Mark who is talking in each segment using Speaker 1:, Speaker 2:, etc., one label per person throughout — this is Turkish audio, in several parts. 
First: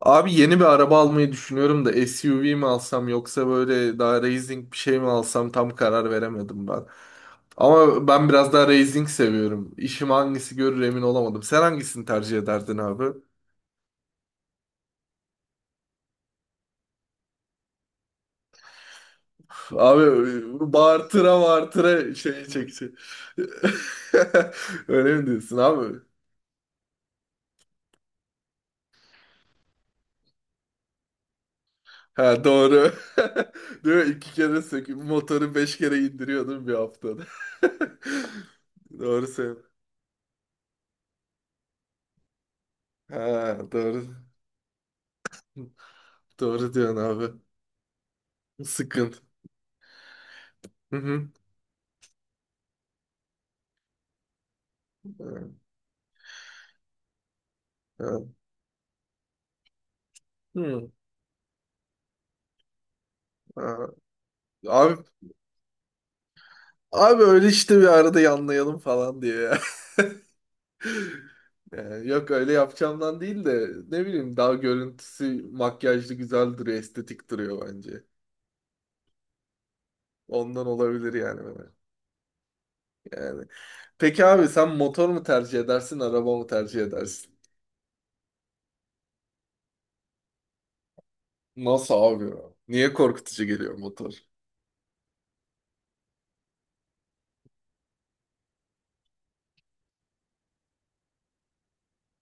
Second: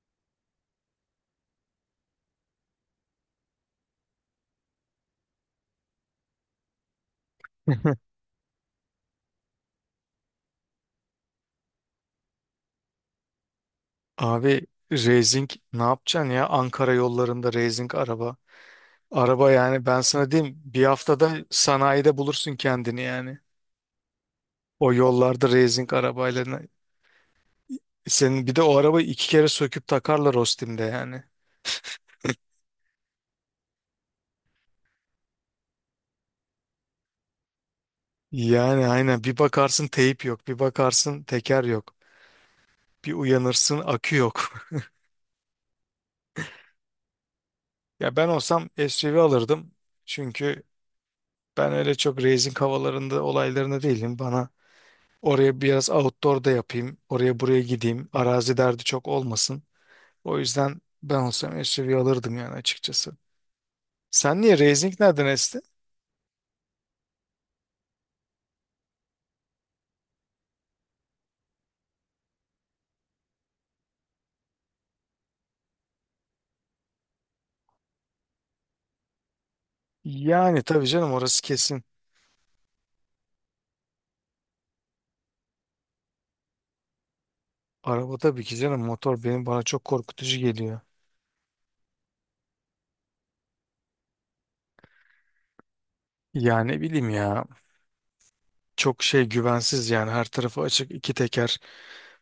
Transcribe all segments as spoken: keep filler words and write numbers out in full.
Speaker 1: Abi yeni bir araba almayı düşünüyorum da S U V mi alsam yoksa böyle daha racing bir şey mi alsam tam karar veremedim ben. Ama ben biraz daha racing seviyorum. İşim hangisi görür emin olamadım. Sen hangisini tercih ederdin abi?
Speaker 2: Abi racing ne yapacaksın ya, Ankara yollarında racing araba. Araba yani, ben
Speaker 1: Abi
Speaker 2: sana diyeyim, bir haftada
Speaker 1: bağırtıra bağırtıra
Speaker 2: sanayide
Speaker 1: şey
Speaker 2: bulursun
Speaker 1: çekecek.
Speaker 2: kendini yani. O
Speaker 1: Öyle mi
Speaker 2: yollarda
Speaker 1: diyorsun
Speaker 2: racing
Speaker 1: abi?
Speaker 2: arabayla. ne- Senin bir de o arabayı iki kere söküp takarlar Ostim'de yani.
Speaker 1: Ha, doğru. Değil mi? İki kere söküp motoru beş kere indiriyordum bir haftada.
Speaker 2: Yani aynen,
Speaker 1: Doğru
Speaker 2: bir
Speaker 1: sen.
Speaker 2: bakarsın teyip yok, bir bakarsın teker yok. Bir
Speaker 1: Ha,
Speaker 2: uyanırsın akü
Speaker 1: doğru.
Speaker 2: yok.
Speaker 1: Doğru diyorsun abi.
Speaker 2: Ya ben olsam
Speaker 1: Sıkıntı.
Speaker 2: S U V alırdım. Çünkü
Speaker 1: Hı hı.
Speaker 2: ben öyle çok racing havalarında, olaylarında değilim. Bana
Speaker 1: Hı.
Speaker 2: oraya biraz outdoor da yapayım. Oraya buraya gideyim.
Speaker 1: Hı.
Speaker 2: Arazi derdi çok olmasın. O yüzden ben olsam S U V alırdım yani, açıkçası.
Speaker 1: Hı.
Speaker 2: Sen niye?
Speaker 1: Abi,
Speaker 2: Racing nereden esti?
Speaker 1: abi öyle işte bir arada yanlayalım falan diyor ya. Yani yok öyle yapacağımdan değil de ne bileyim daha görüntüsü makyajlı güzel duruyor, estetik duruyor bence.
Speaker 2: Yani
Speaker 1: Ondan
Speaker 2: tabii canım,
Speaker 1: olabilir yani,
Speaker 2: orası
Speaker 1: böyle.
Speaker 2: kesin.
Speaker 1: Yani. Peki abi sen motor mu tercih edersin, araba mı tercih edersin?
Speaker 2: Araba tabii ki canım, motor benim bana çok korkutucu geliyor.
Speaker 1: Nasıl abi ya? Niye korkutucu geliyor motor?
Speaker 2: Yani ne bileyim ya, çok şey güvensiz yani, her tarafı açık, iki teker,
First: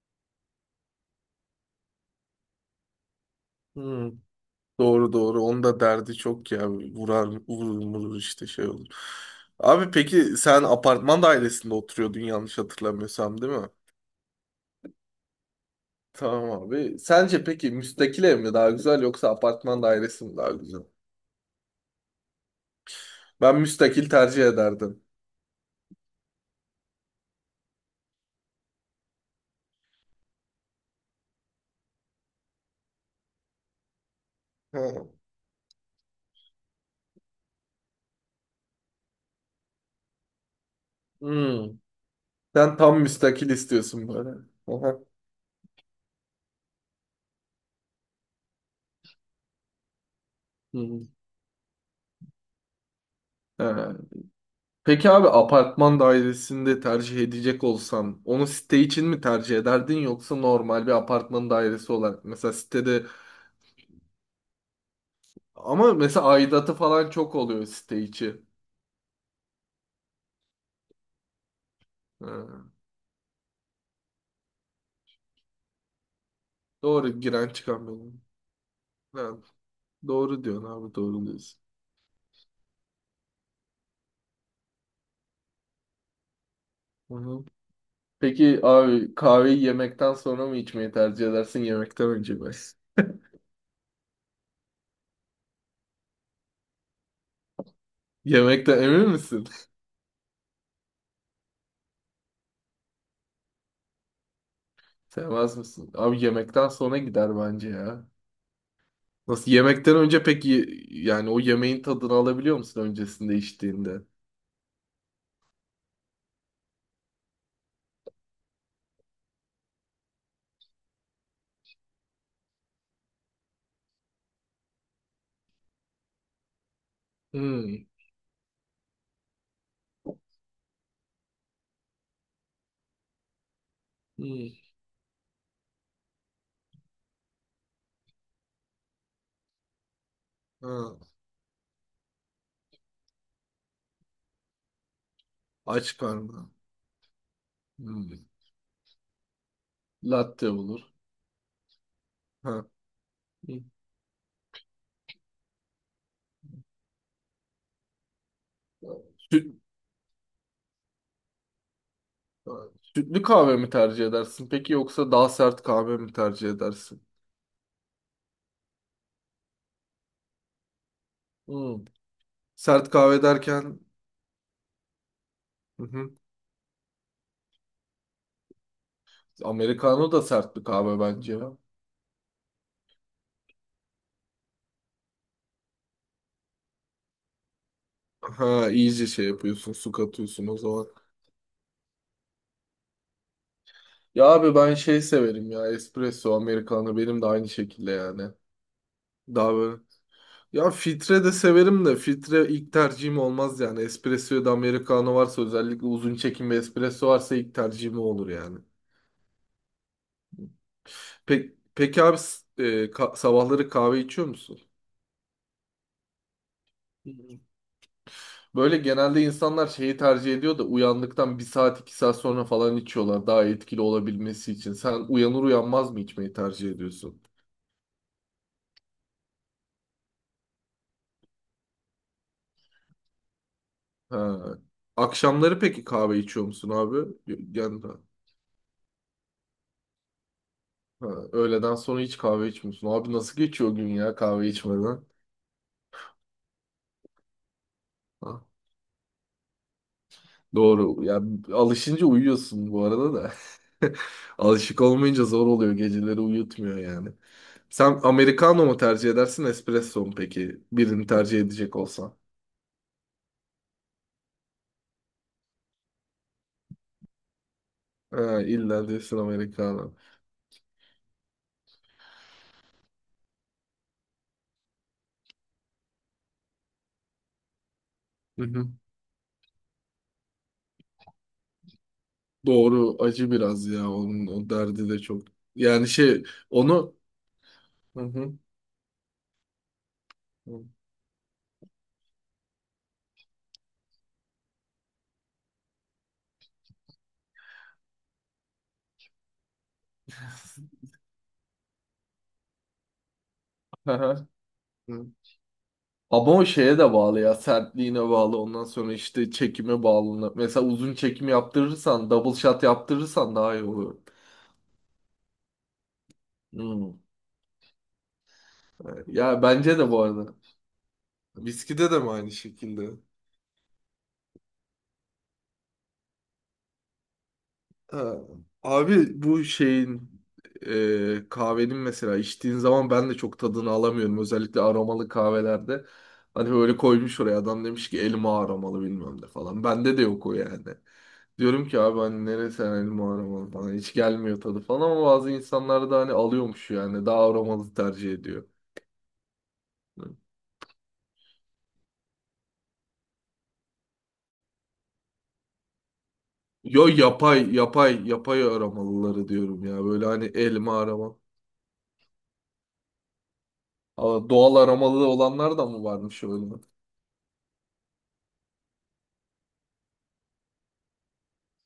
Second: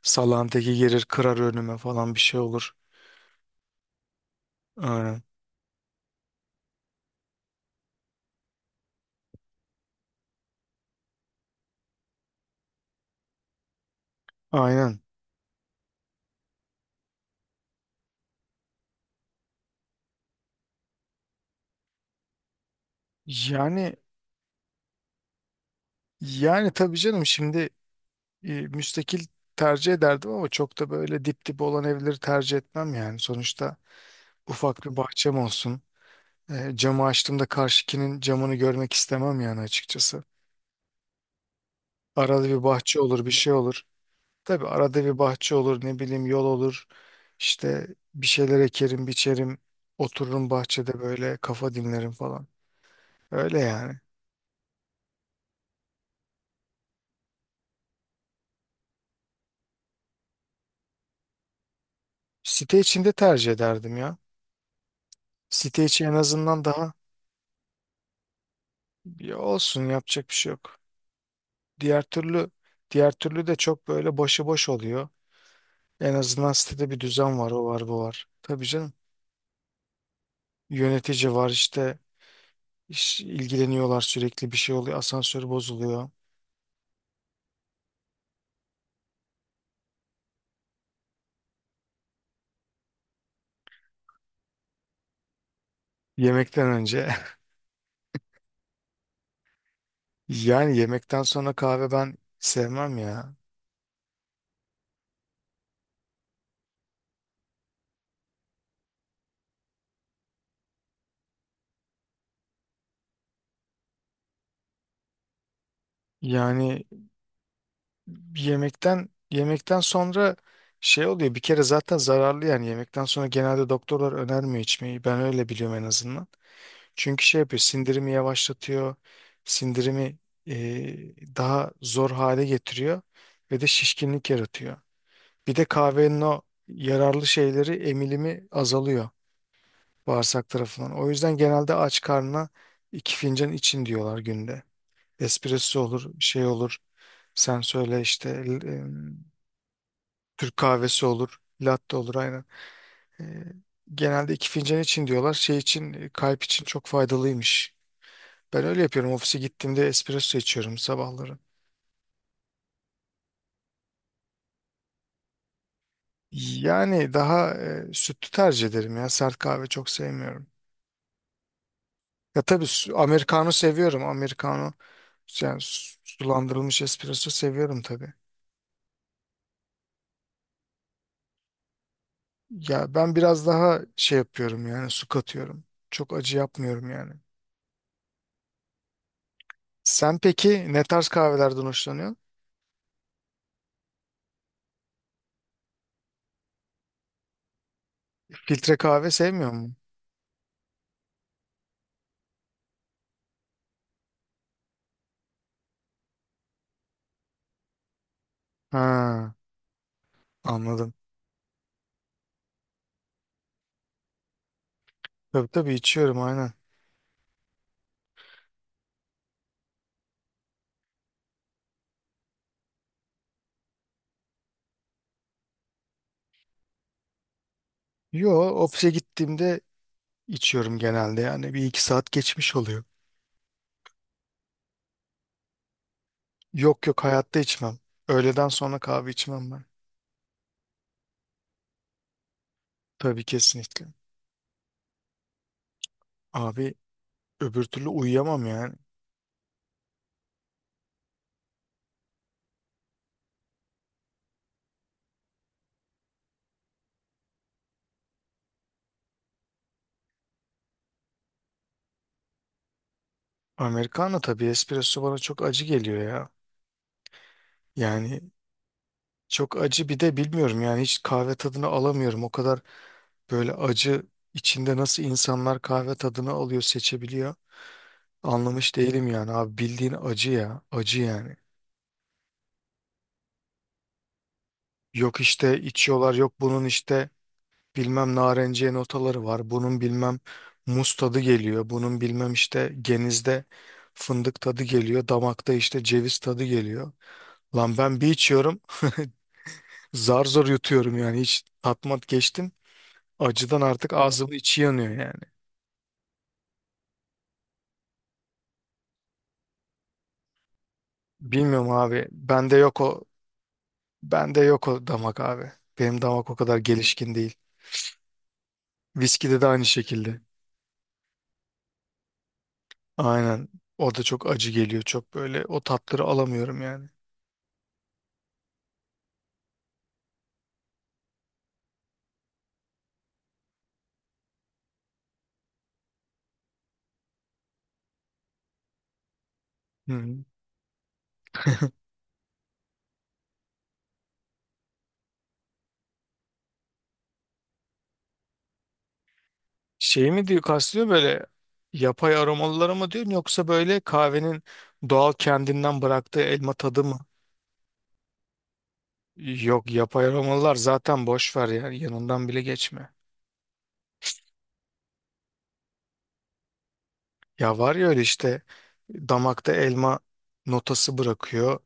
Speaker 2: salan teki gelir kırar önüme falan, bir şey olur.
Speaker 1: Hmm, doğru
Speaker 2: Aynen.
Speaker 1: doğru. Onun da derdi çok ya. Vurar, vurur, vurur işte şey olur. Abi peki sen apartman dairesinde oturuyordun yanlış hatırlamıyorsam, değil mi?
Speaker 2: Aynen.
Speaker 1: Tamam abi. Sence peki müstakil ev mi daha güzel yoksa apartman dairesi mi daha güzel? Ben
Speaker 2: Yani
Speaker 1: müstakil tercih ederdim.
Speaker 2: yani tabii canım şimdi, e, müstakil tercih ederdim ama çok da böyle dip dip olan evleri tercih etmem yani. Sonuçta ufak bir
Speaker 1: Hı.
Speaker 2: bahçem olsun. E, camı açtığımda karşıkinin camını görmek istemem yani, açıkçası.
Speaker 1: Hmm.
Speaker 2: Arada bir
Speaker 1: Sen
Speaker 2: bahçe
Speaker 1: tam
Speaker 2: olur, bir
Speaker 1: müstakil
Speaker 2: şey olur.
Speaker 1: istiyorsun böyle.
Speaker 2: Tabii
Speaker 1: Aha.
Speaker 2: arada bir bahçe olur, ne bileyim yol olur. İşte bir şeyler ekerim, biçerim. Otururum
Speaker 1: Hı,
Speaker 2: bahçede
Speaker 1: hı.
Speaker 2: böyle kafa dinlerim falan. Öyle
Speaker 1: Ha.
Speaker 2: yani.
Speaker 1: Peki abi apartman dairesinde tercih edecek olsan onu site için mi tercih ederdin yoksa normal bir apartman dairesi olarak, mesela
Speaker 2: Site
Speaker 1: sitede
Speaker 2: içinde tercih ederdim ya. Site
Speaker 1: ama
Speaker 2: içi en
Speaker 1: mesela
Speaker 2: azından
Speaker 1: aidatı
Speaker 2: daha...
Speaker 1: falan çok oluyor site içi.
Speaker 2: Ya olsun, yapacak bir şey yok. Diğer türlü
Speaker 1: Ha.
Speaker 2: diğer türlü de çok böyle başıboş oluyor. En azından sitede bir
Speaker 1: Doğru,
Speaker 2: düzen
Speaker 1: giren
Speaker 2: var, o
Speaker 1: çıkan
Speaker 2: var, bu
Speaker 1: benim.
Speaker 2: var. Tabii canım.
Speaker 1: Ha. Doğru diyorsun abi, doğru
Speaker 2: Yönetici var
Speaker 1: diyorsun.
Speaker 2: işte, iş- ilgileniyorlar, sürekli bir şey oluyor. Asansör bozuluyor.
Speaker 1: Hı hı. Peki abi kahveyi yemekten sonra mı içmeyi tercih edersin yemekten önce mi?
Speaker 2: Yemekten önce.
Speaker 1: Yemekten emin misin?
Speaker 2: Yani yemekten sonra kahve ben sevmem ya.
Speaker 1: Sevmez misin? Abi yemekten sonra gider bence ya. Nasıl yemekten önce peki, yani o yemeğin tadını alabiliyor musun öncesinde içtiğinde?
Speaker 2: Yani yemekten yemekten sonra şey oluyor. Bir kere zaten zararlı yani, yemekten sonra genelde doktorlar önermiyor içmeyi. Ben öyle biliyorum en azından. Çünkü şey yapıyor,
Speaker 1: Hmm.
Speaker 2: sindirimi yavaşlatıyor, sindirimi e, daha zor hale getiriyor ve de şişkinlik
Speaker 1: Hmm.
Speaker 2: yaratıyor. Bir de kahvenin o yararlı şeyleri emilimi azalıyor, bağırsak
Speaker 1: Ha.
Speaker 2: tarafından. O yüzden genelde aç karnına iki fincan için diyorlar günde. Espresso
Speaker 1: Aç
Speaker 2: olur, şey
Speaker 1: karnına.
Speaker 2: olur, sen söyle
Speaker 1: Hmm.
Speaker 2: işte, e,
Speaker 1: Latte
Speaker 2: Türk
Speaker 1: olur.
Speaker 2: kahvesi olur, latte olur, aynen.
Speaker 1: Ha.
Speaker 2: E,
Speaker 1: Hmm.
Speaker 2: Genelde iki fincan için diyorlar. Şey için, e, kalp için çok faydalıymış. Ben öyle yapıyorum. Ofise
Speaker 1: Süt,
Speaker 2: gittiğimde espresso içiyorum sabahları.
Speaker 1: sütlü kahve mi tercih edersin peki yoksa daha sert kahve mi tercih edersin?
Speaker 2: Yani daha e, sütlü tercih ederim ya. Sert kahve çok sevmiyorum.
Speaker 1: Hmm.
Speaker 2: Ya tabii
Speaker 1: Sert
Speaker 2: su-
Speaker 1: kahve
Speaker 2: Americano
Speaker 1: derken.
Speaker 2: seviyorum. Americano yani,
Speaker 1: Hı
Speaker 2: su-
Speaker 1: hı.
Speaker 2: sulandırılmış espresso seviyorum tabii.
Speaker 1: Americano da sert bir kahve bence ya.
Speaker 2: Ya ben biraz daha şey yapıyorum yani, su katıyorum. Çok acı yapmıyorum yani.
Speaker 1: Ha, iyice şey yapıyorsun, su
Speaker 2: Sen
Speaker 1: katıyorsun o
Speaker 2: peki ne
Speaker 1: zaman.
Speaker 2: tarz kahvelerden hoşlanıyorsun?
Speaker 1: Ya abi ben şey severim ya, espresso, americano benim de aynı şekilde yani.
Speaker 2: Filtre kahve sevmiyor
Speaker 1: Daha
Speaker 2: musun?
Speaker 1: böyle. Ya filtre de severim de filtre ilk tercihim olmaz yani. Espresso ya da americano varsa, özellikle uzun çekim ve espresso varsa ilk tercihim o olur yani.
Speaker 2: Ha, anladım.
Speaker 1: Peki, peki abi s- e, ka- sabahları kahve içiyor musun?
Speaker 2: Tabii tabii, içiyorum aynen.
Speaker 1: Hı hı. Böyle genelde insanlar şeyi tercih ediyor da uyandıktan bir saat iki saat sonra falan içiyorlar daha etkili olabilmesi için. Sen uyanır uyanmaz mı içmeyi tercih ediyorsun?
Speaker 2: Yo, ofise gittiğimde içiyorum genelde yani. Bir iki saat geçmiş oluyor.
Speaker 1: Ha. Akşamları peki kahve içiyor musun
Speaker 2: Yok
Speaker 1: abi?
Speaker 2: yok, hayatta içmem.
Speaker 1: Yani
Speaker 2: Öğleden sonra kahve içmem ben.
Speaker 1: ha, öğleden sonra hiç kahve içmiyorsun. Abi
Speaker 2: Tabii,
Speaker 1: nasıl geçiyor
Speaker 2: kesinlikle.
Speaker 1: gün ya kahve içmeden?
Speaker 2: Abi öbür türlü
Speaker 1: Ha,
Speaker 2: uyuyamam yani.
Speaker 1: doğru. Ya alışınca uyuyorsun bu arada da. Alışık olmayınca zor oluyor. Geceleri uyutmuyor yani. Sen americano mu tercih edersin, espresso mu peki? Birini tercih edecek olsan.
Speaker 2: Americano tabii, espresso bana çok acı geliyor ya. Yani
Speaker 1: Ha, illa diyorsun
Speaker 2: çok acı,
Speaker 1: americano.
Speaker 2: bir de bilmiyorum yani, hiç kahve tadını alamıyorum. O kadar böyle acı içinde nasıl insanlar kahve tadını alıyor, seçebiliyor.
Speaker 1: Hı hı.
Speaker 2: Anlamış değilim yani abi, bildiğin acı ya, acı yani.
Speaker 1: Doğru. Acı biraz ya. Onun o derdi de
Speaker 2: Yok
Speaker 1: çok.
Speaker 2: işte
Speaker 1: Yani
Speaker 2: içiyorlar,
Speaker 1: şey,
Speaker 2: yok bunun
Speaker 1: onu...
Speaker 2: işte
Speaker 1: Hı
Speaker 2: bilmem
Speaker 1: hı.
Speaker 2: narenciye notaları var. Bunun bilmem
Speaker 1: Hı.
Speaker 2: muz tadı geliyor. Bunun bilmem işte genizde fındık tadı geliyor. Damakta işte ceviz tadı geliyor. Lan ben bir içiyorum zar zor yutuyorum yani, hiç tatmat geçtim. Acıdan artık.
Speaker 1: Hı
Speaker 2: Evet.
Speaker 1: hı.
Speaker 2: Ağzımın içi yanıyor
Speaker 1: Hı.
Speaker 2: yani.
Speaker 1: Ama o şeye de bağlı ya, sertliğine bağlı, ondan sonra işte çekime bağlı. Mesela uzun çekim
Speaker 2: Bilmiyorum abi.
Speaker 1: yaptırırsan, double
Speaker 2: Bende
Speaker 1: shot
Speaker 2: yok o
Speaker 1: yaptırırsan daha iyi olur.
Speaker 2: bende yok o damak abi. Benim damak o kadar
Speaker 1: Hmm.
Speaker 2: gelişkin değil. Viskide
Speaker 1: Ya
Speaker 2: de aynı
Speaker 1: bence de bu
Speaker 2: şekilde.
Speaker 1: arada. Viskide de mi aynı şekilde?
Speaker 2: Aynen. Orada çok acı geliyor. Çok böyle o tatları alamıyorum yani.
Speaker 1: Ha. Abi bu şeyin, e, kahvenin mesela içtiğin zaman ben de çok tadını alamıyorum. Özellikle aromalı kahvelerde. Hani böyle koymuş oraya adam, demiş ki elma aromalı bilmem ne falan. Bende de
Speaker 2: Hı.
Speaker 1: yok o yani. Diyorum ki abi hani neresi, hani elma aromalı falan hiç gelmiyor tadı falan, ama bazı insanlar da hani alıyormuş yani, daha aromalı tercih ediyor.
Speaker 2: Şey
Speaker 1: Hı.
Speaker 2: mi diyor, kastediyor böyle yapay aromalıları mı diyorsun, yoksa böyle kahvenin doğal kendinden bıraktığı elma tadı
Speaker 1: Yo,
Speaker 2: mı?
Speaker 1: yapay yapay yapay aromalıları diyorum
Speaker 2: Yok,
Speaker 1: ya
Speaker 2: yapay
Speaker 1: böyle, hani
Speaker 2: aromalılar
Speaker 1: elma
Speaker 2: zaten
Speaker 1: aroma.
Speaker 2: boş ver yani, yanından bile geçme.
Speaker 1: Aa, doğal aromalı olanlar da mı varmış öyle?
Speaker 2: Ya var ya, öyle işte damakta elma notası bırakıyor.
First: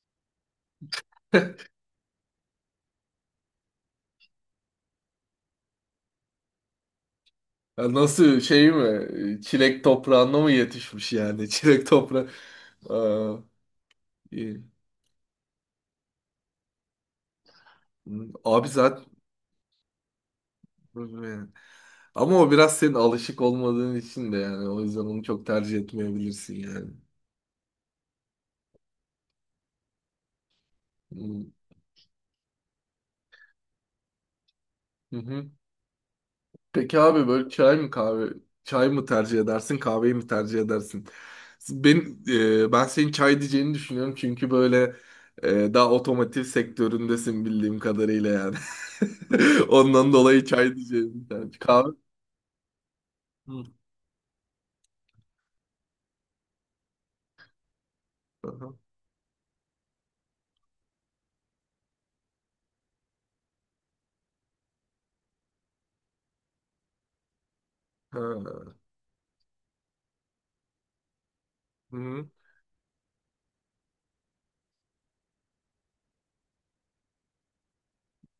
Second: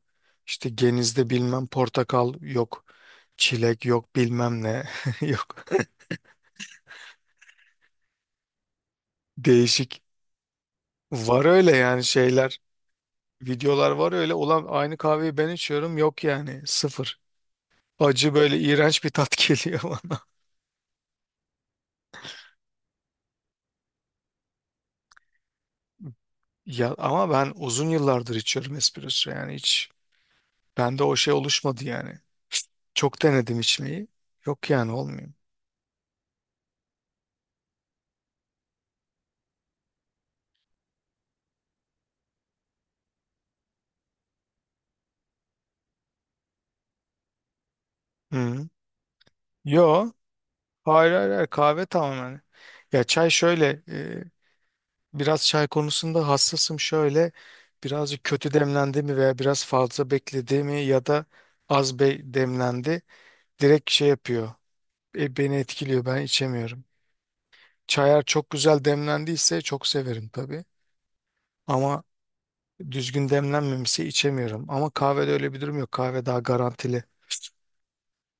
Speaker 2: İşte genizde bilmem portakal yok, çilek yok, bilmem ne yok.
Speaker 1: Ya nasıl, şey mi? Çilek
Speaker 2: Değişik.
Speaker 1: toprağında mı yetişmiş
Speaker 2: Var
Speaker 1: yani?
Speaker 2: öyle
Speaker 1: Çilek
Speaker 2: yani
Speaker 1: toprağı.
Speaker 2: şeyler,
Speaker 1: Aa,
Speaker 2: videolar var öyle.
Speaker 1: iyi.
Speaker 2: Ulan aynı kahveyi ben içiyorum, yok yani, sıfır.
Speaker 1: Hı.
Speaker 2: Acı böyle,
Speaker 1: Abi
Speaker 2: iğrenç
Speaker 1: zaten
Speaker 2: bir tat geliyor bana.
Speaker 1: ama o biraz senin alışık olmadığın için de yani, o yüzden onu çok tercih etmeyebilirsin yani.
Speaker 2: Ya ama ben uzun yıllardır içiyorum espresso yani, hiç bende o şey
Speaker 1: Hı
Speaker 2: oluşmadı yani. Çok denedim içmeyi. Yok yani, olmuyor.
Speaker 1: hı. Peki abi böyle çay mı kahve çay mı tercih edersin kahveyi mi tercih edersin? Ben e, ben senin çay diyeceğini düşünüyorum, çünkü böyle e, daha otomotiv sektöründesin bildiğim kadarıyla
Speaker 2: Hı.
Speaker 1: yani.
Speaker 2: Yo.
Speaker 1: Ondan dolayı çay
Speaker 2: Hayır
Speaker 1: diyeceğim.
Speaker 2: hayır hayır,
Speaker 1: Yani
Speaker 2: kahve
Speaker 1: kahve.
Speaker 2: tamamen. Ya çay
Speaker 1: Hı.
Speaker 2: şöyle, e, biraz çay konusunda hassasım, şöyle birazcık kötü
Speaker 1: Aha.
Speaker 2: demlendi mi veya biraz fazla bekledi mi ya da az be demlendi, direkt şey yapıyor. E, beni etkiliyor. Ben içemiyorum. Çayar çok
Speaker 1: Ha.
Speaker 2: güzel demlendiyse çok severim tabii. Ama
Speaker 1: Hı.
Speaker 2: düzgün demlenmemişse içemiyorum. Ama kahvede öyle bir durum yok. Kahve daha garantili.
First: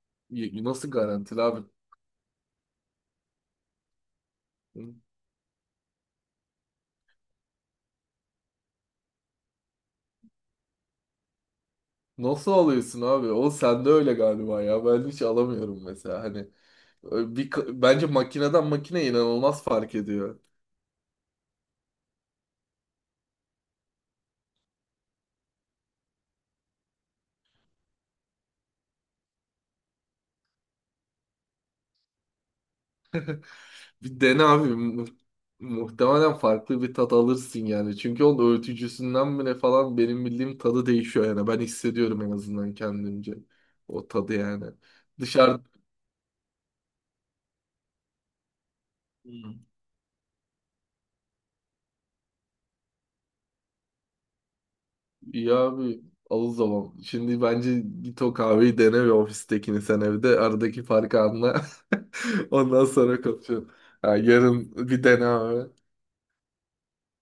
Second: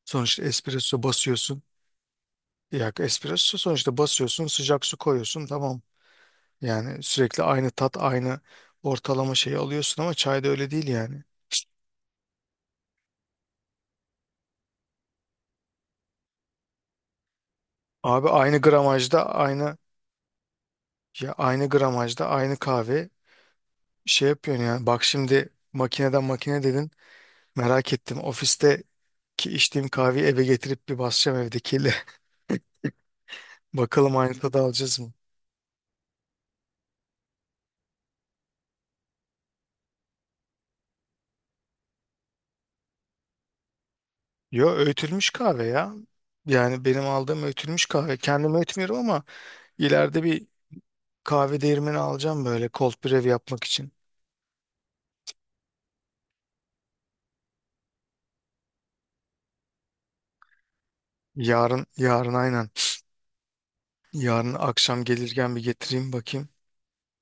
Speaker 2: Sonuçta
Speaker 1: Y- Nasıl
Speaker 2: espresso
Speaker 1: garantili
Speaker 2: basıyorsun.
Speaker 1: abi?
Speaker 2: Ya espresso sonuçta basıyorsun, sıcak
Speaker 1: Hı.
Speaker 2: su koyuyorsun, tamam. Yani sürekli aynı tat, aynı ortalama şeyi alıyorsun ama çayda öyle değil yani.
Speaker 1: Nasıl alıyorsun abi? O sende öyle galiba ya. Ben hiç alamıyorum mesela. Hani ö- bir ka- bence
Speaker 2: Abi aynı
Speaker 1: makineden makine
Speaker 2: gramajda
Speaker 1: inanılmaz
Speaker 2: aynı,
Speaker 1: fark ediyor.
Speaker 2: ya aynı gramajda aynı kahve şey yapıyorsun yani. Bak şimdi makineden makine dedin. Merak ettim. Ofiste ki içtiğim kahveyi eve getirip bir basacağım evdekiyle. Bakalım
Speaker 1: Bir
Speaker 2: aynı
Speaker 1: dene
Speaker 2: tadı
Speaker 1: abi.
Speaker 2: alacağız
Speaker 1: Mu-
Speaker 2: mı?
Speaker 1: muhtemelen farklı bir tat alırsın yani. Çünkü onun öğütücüsünden mi ne falan, benim bildiğim tadı değişiyor yani. Ben hissediyorum en azından kendimce. O tadı yani.
Speaker 2: Yo, öğütülmüş
Speaker 1: Dışarı.
Speaker 2: kahve ya. Yani benim aldığım öğütülmüş kahve. Kendim öğütmüyorum ama
Speaker 1: Hmm.
Speaker 2: ileride bir kahve değirmeni alacağım, böyle cold brew yapmak için.
Speaker 1: İyi abi, al o zaman. Şimdi bence git o kahveyi dene ve ofistekini sen evde. Aradaki farkı anla.
Speaker 2: Yarın, yarın aynen.
Speaker 1: Ondan sonra konuşalım. Ha,
Speaker 2: Yarın
Speaker 1: yarın
Speaker 2: akşam
Speaker 1: bir dene
Speaker 2: gelirken bir
Speaker 1: abi.
Speaker 2: getireyim bakayım.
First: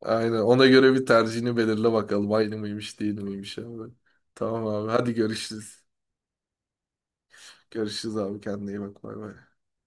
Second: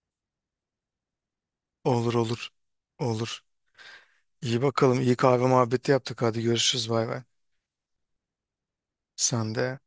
Speaker 1: Aynen. Ona göre bir tercihini belirle
Speaker 2: Olur
Speaker 1: bakalım.
Speaker 2: olur.
Speaker 1: Aynı mıymış değil
Speaker 2: Olur.
Speaker 1: miymiş abi.
Speaker 2: İyi
Speaker 1: Tamam abi.
Speaker 2: bakalım.
Speaker 1: Hadi
Speaker 2: İyi kahve
Speaker 1: görüşürüz.
Speaker 2: muhabbeti yaptık. Hadi görüşürüz. Bay bay.
Speaker 1: Görüşürüz abi, kendine iyi bak, bay bay.
Speaker 2: Sen de.